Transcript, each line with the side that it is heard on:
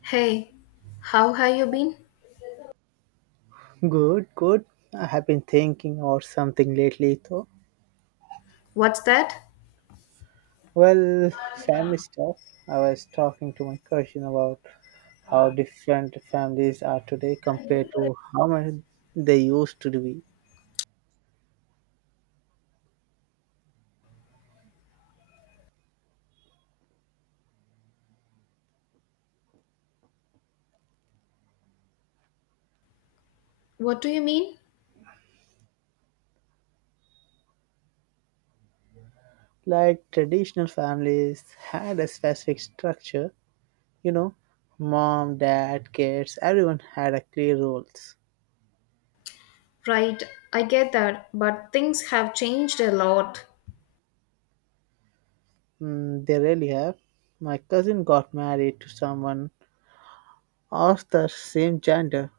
left: Hey, how have you been?
right: Good, good. I have been thinking or something lately, though.
left: What's that?
right: Well, family stuff. I was talking to my cousin about how different families are today compared to how many they used to be.
left: What do you mean?
right: Like traditional families had a specific structure, you know, mom, dad, kids, everyone had a clear roles.
left: Right, I get that, but things have changed a lot.
right: Mm, they really have. My cousin got married to someone of the same gender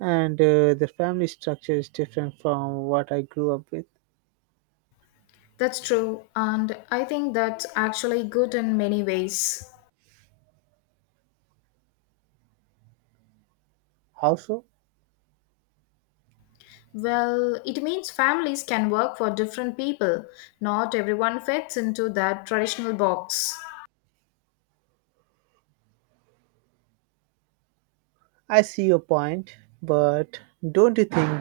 right: and the family structure is different from what I grew up with.
left: That's true, and I think that's actually good in many ways.
right: How so?
left: Well, it means families can work for different people. Not everyone fits into that traditional box.
right: I see your point, but don't you think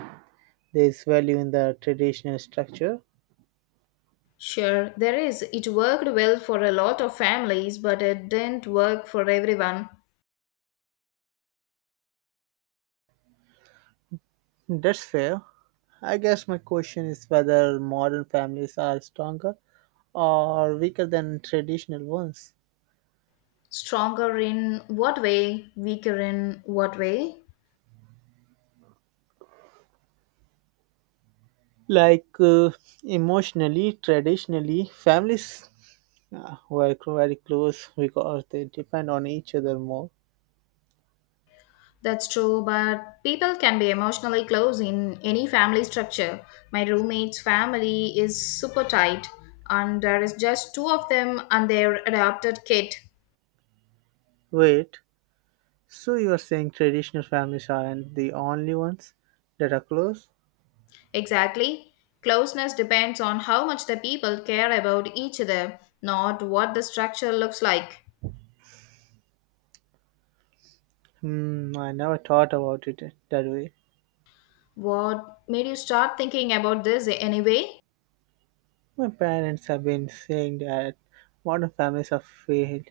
right: there's value in the traditional structure?
left: Sure, there is. It worked well for a lot of families, but it didn't work for everyone.
right: That's fair. I guess my question is whether modern families are stronger or weaker than traditional ones.
left: Stronger in what way? Weaker in what way?
right: Like uh, Emotionally, traditionally, families were very close because they depend on each other more.
left: That's true, but people can be emotionally close in any family structure. My roommate's family is super tight, and there is just two of them and their adopted kid.
right: Wait, so you are saying traditional families aren't the only ones that are close?
left: Exactly. Closeness depends on how much the people care about each other, not what the structure looks like.
right: Hmm, I never thought about it that way.
left: What made you start thinking about this anyway?
right: My parents have been saying that modern families are failed,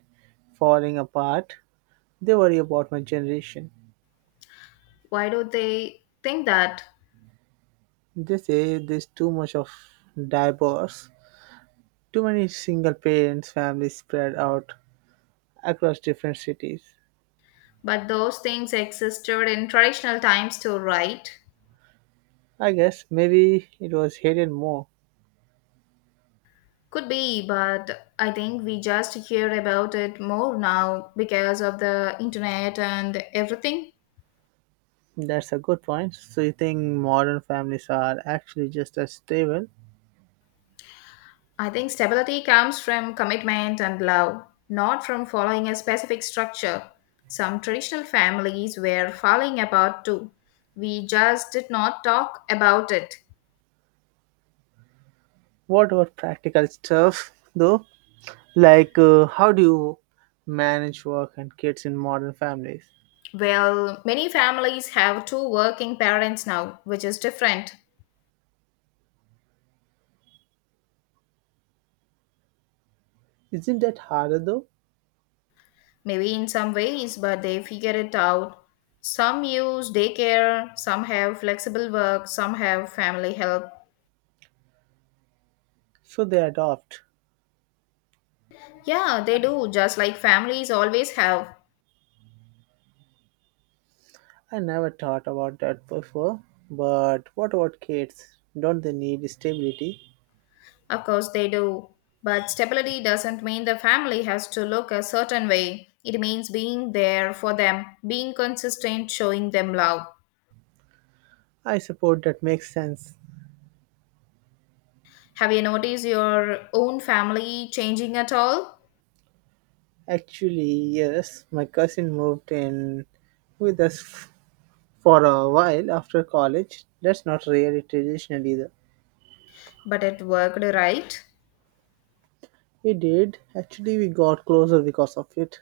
right: falling apart. They worry about my generation.
left: Why do they think that?
right: They say there's too much of divorce, too many single parents families spread out across different cities.
left: But those things existed in traditional times too, right?
right: I guess maybe it was hidden more.
left: Could be, but I think we just hear about it more now because of the internet and everything.
right: That's a good point. So you think modern families are actually just as stable?
left: I think stability comes from commitment and love, not from following a specific structure. Some traditional families were falling apart too. We just did not talk about it.
right: What about practical stuff though? How do you manage work and kids in modern families?
left: Well, many families have two working parents now, which is different.
right: Isn't that harder though?
left: Maybe in some ways, but they figure it out. Some use daycare, some have flexible work, some have family help.
right: So they adopt.
left: Yeah, they do, just like families always have.
right: I never thought about that before. But what about kids? Don't they need stability?
left: Of course, they do. But stability doesn't mean the family has to look a certain way. It means being there for them, being consistent, showing them love.
right: I suppose that makes sense.
left: Have you noticed your own family changing at all?
right: Actually, yes, my cousin moved in with us for a while after college. That's not really traditional either.
left: But it worked, right?
right: We did. Actually, we got closer because of it.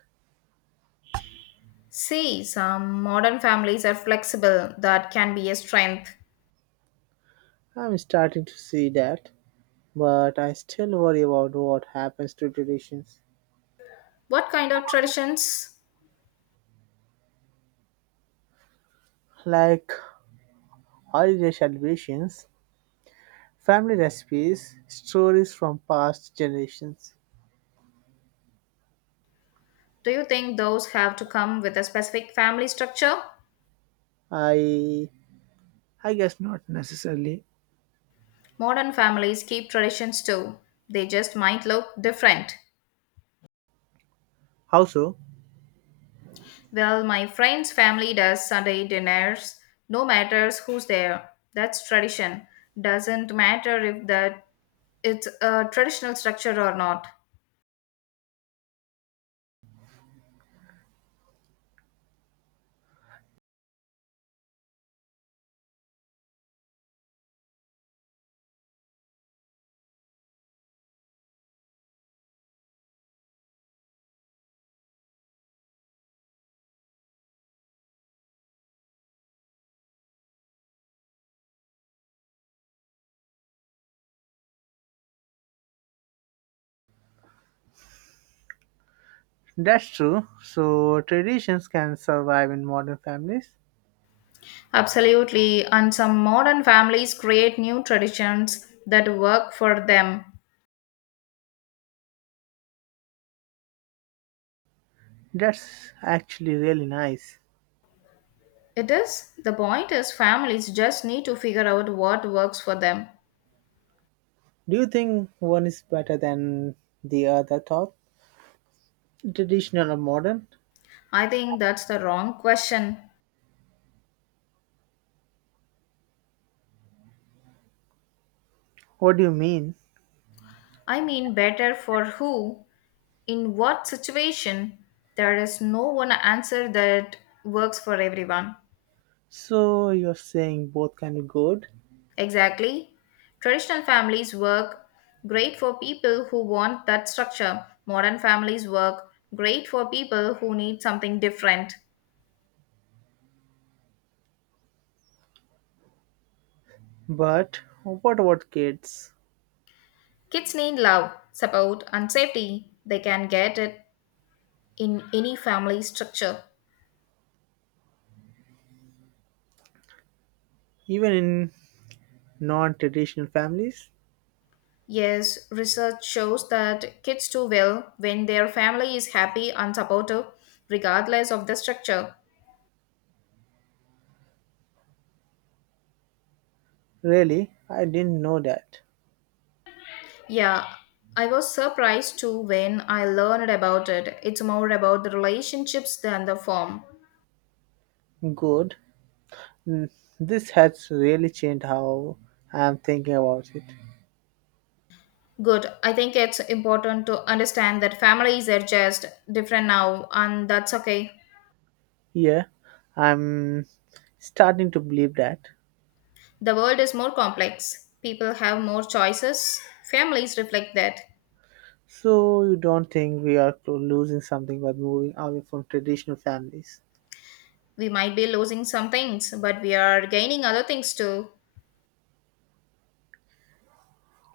left: See, some modern families are flexible. That can be a strength.
right: I'm starting to see that, but I still worry about what happens to traditions.
left: What kind of traditions
right: Like holiday celebrations, family recipes, stories from past generations.
left: do you think those have to come with a specific family structure?
right: I I guess not necessarily.
left: Modern families keep traditions too. They just might look different.
right: How so?
left: Well, my friend's family does Sunday dinners, no matters who's there. That's tradition. Doesn't matter if that it's a traditional structure or not.
right: That's true. So traditions can survive in modern families.
left: Absolutely, and some modern families create new traditions that work for them.
right: That's actually really nice.
left: It is the point is families just need to figure out what works for them.
right: Do you think one is better than the other thought? Traditional or modern?
left: I think that's the wrong question.
right: What do you mean?
left: I mean better for who in what situation there is no one answer that works for everyone.
right: So you're saying both can be good,
left: Exactly. Traditional families work great for people who want that structure. Modern families work great for people who need something different.
right: but what about kids?
left: Kids need love, support, and safety. They can get it in any family structure.
right: Even in non traditional families?
left: Yes, research shows that kids do well when their family is happy and supportive, regardless of the structure.
right: Really? I didn't know that.
left: Yeah, I was surprised too when I learned about it. It's more about the relationships than the form.
right: Good. Mm, this has really changed how I'm thinking about it.
left: Good. I think it's important to understand that families are just different now, and that's okay.
right: Yeah, I'm starting to believe that.
left: The world is more complex, people have more choices. Families reflect that.
right: So you don't think we are losing something by moving away from traditional families?
left: We might be losing some things, but we are gaining other things too.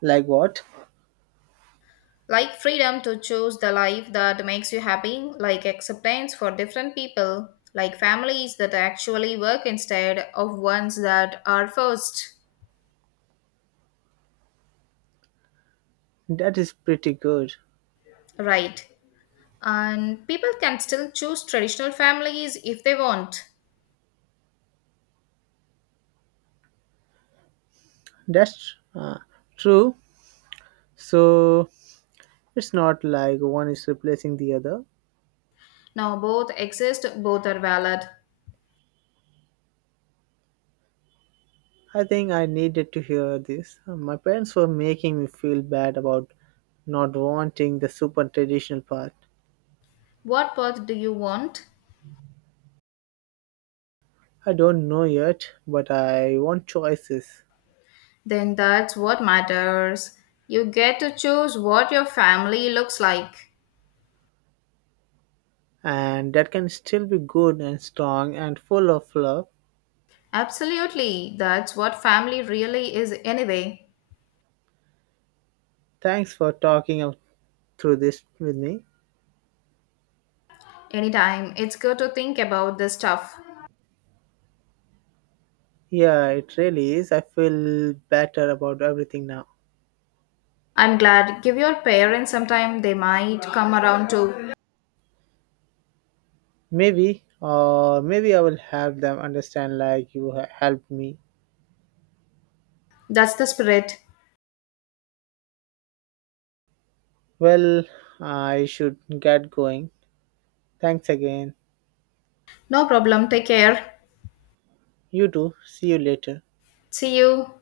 right: Like what?
left: Like freedom to choose the life that makes you happy, like acceptance for different people, like families that actually work instead of ones that are forced.
right: That is pretty good.
left: Right. And people can still choose traditional families if they want.
right: That's true. So it's not like one is replacing the other.
left: Now, both exist, both are valid.
right: I think I needed to hear this. My parents were making me feel bad about not wanting the super traditional part.
left: What path do you want?
right: I don't know yet, but I want choices.
left: Then that's what matters. You get to choose what your family looks like.
right: And that can still be good and strong and full of love.
left: Absolutely, that's what family really is, anyway.
right: Thanks for talking through this with me.
left: Anytime. It's good to think about this stuff.
right: Yeah, it really is. I feel better about everything now.
left: I'm glad. Give your parents some time. They might come around too.
right: Maybe I will help them understand like you helped me.
left: That's the spirit.
right: Well, I should get going. Thanks again.
left: No problem. Take care.
right: You too. See you later.
left: See you.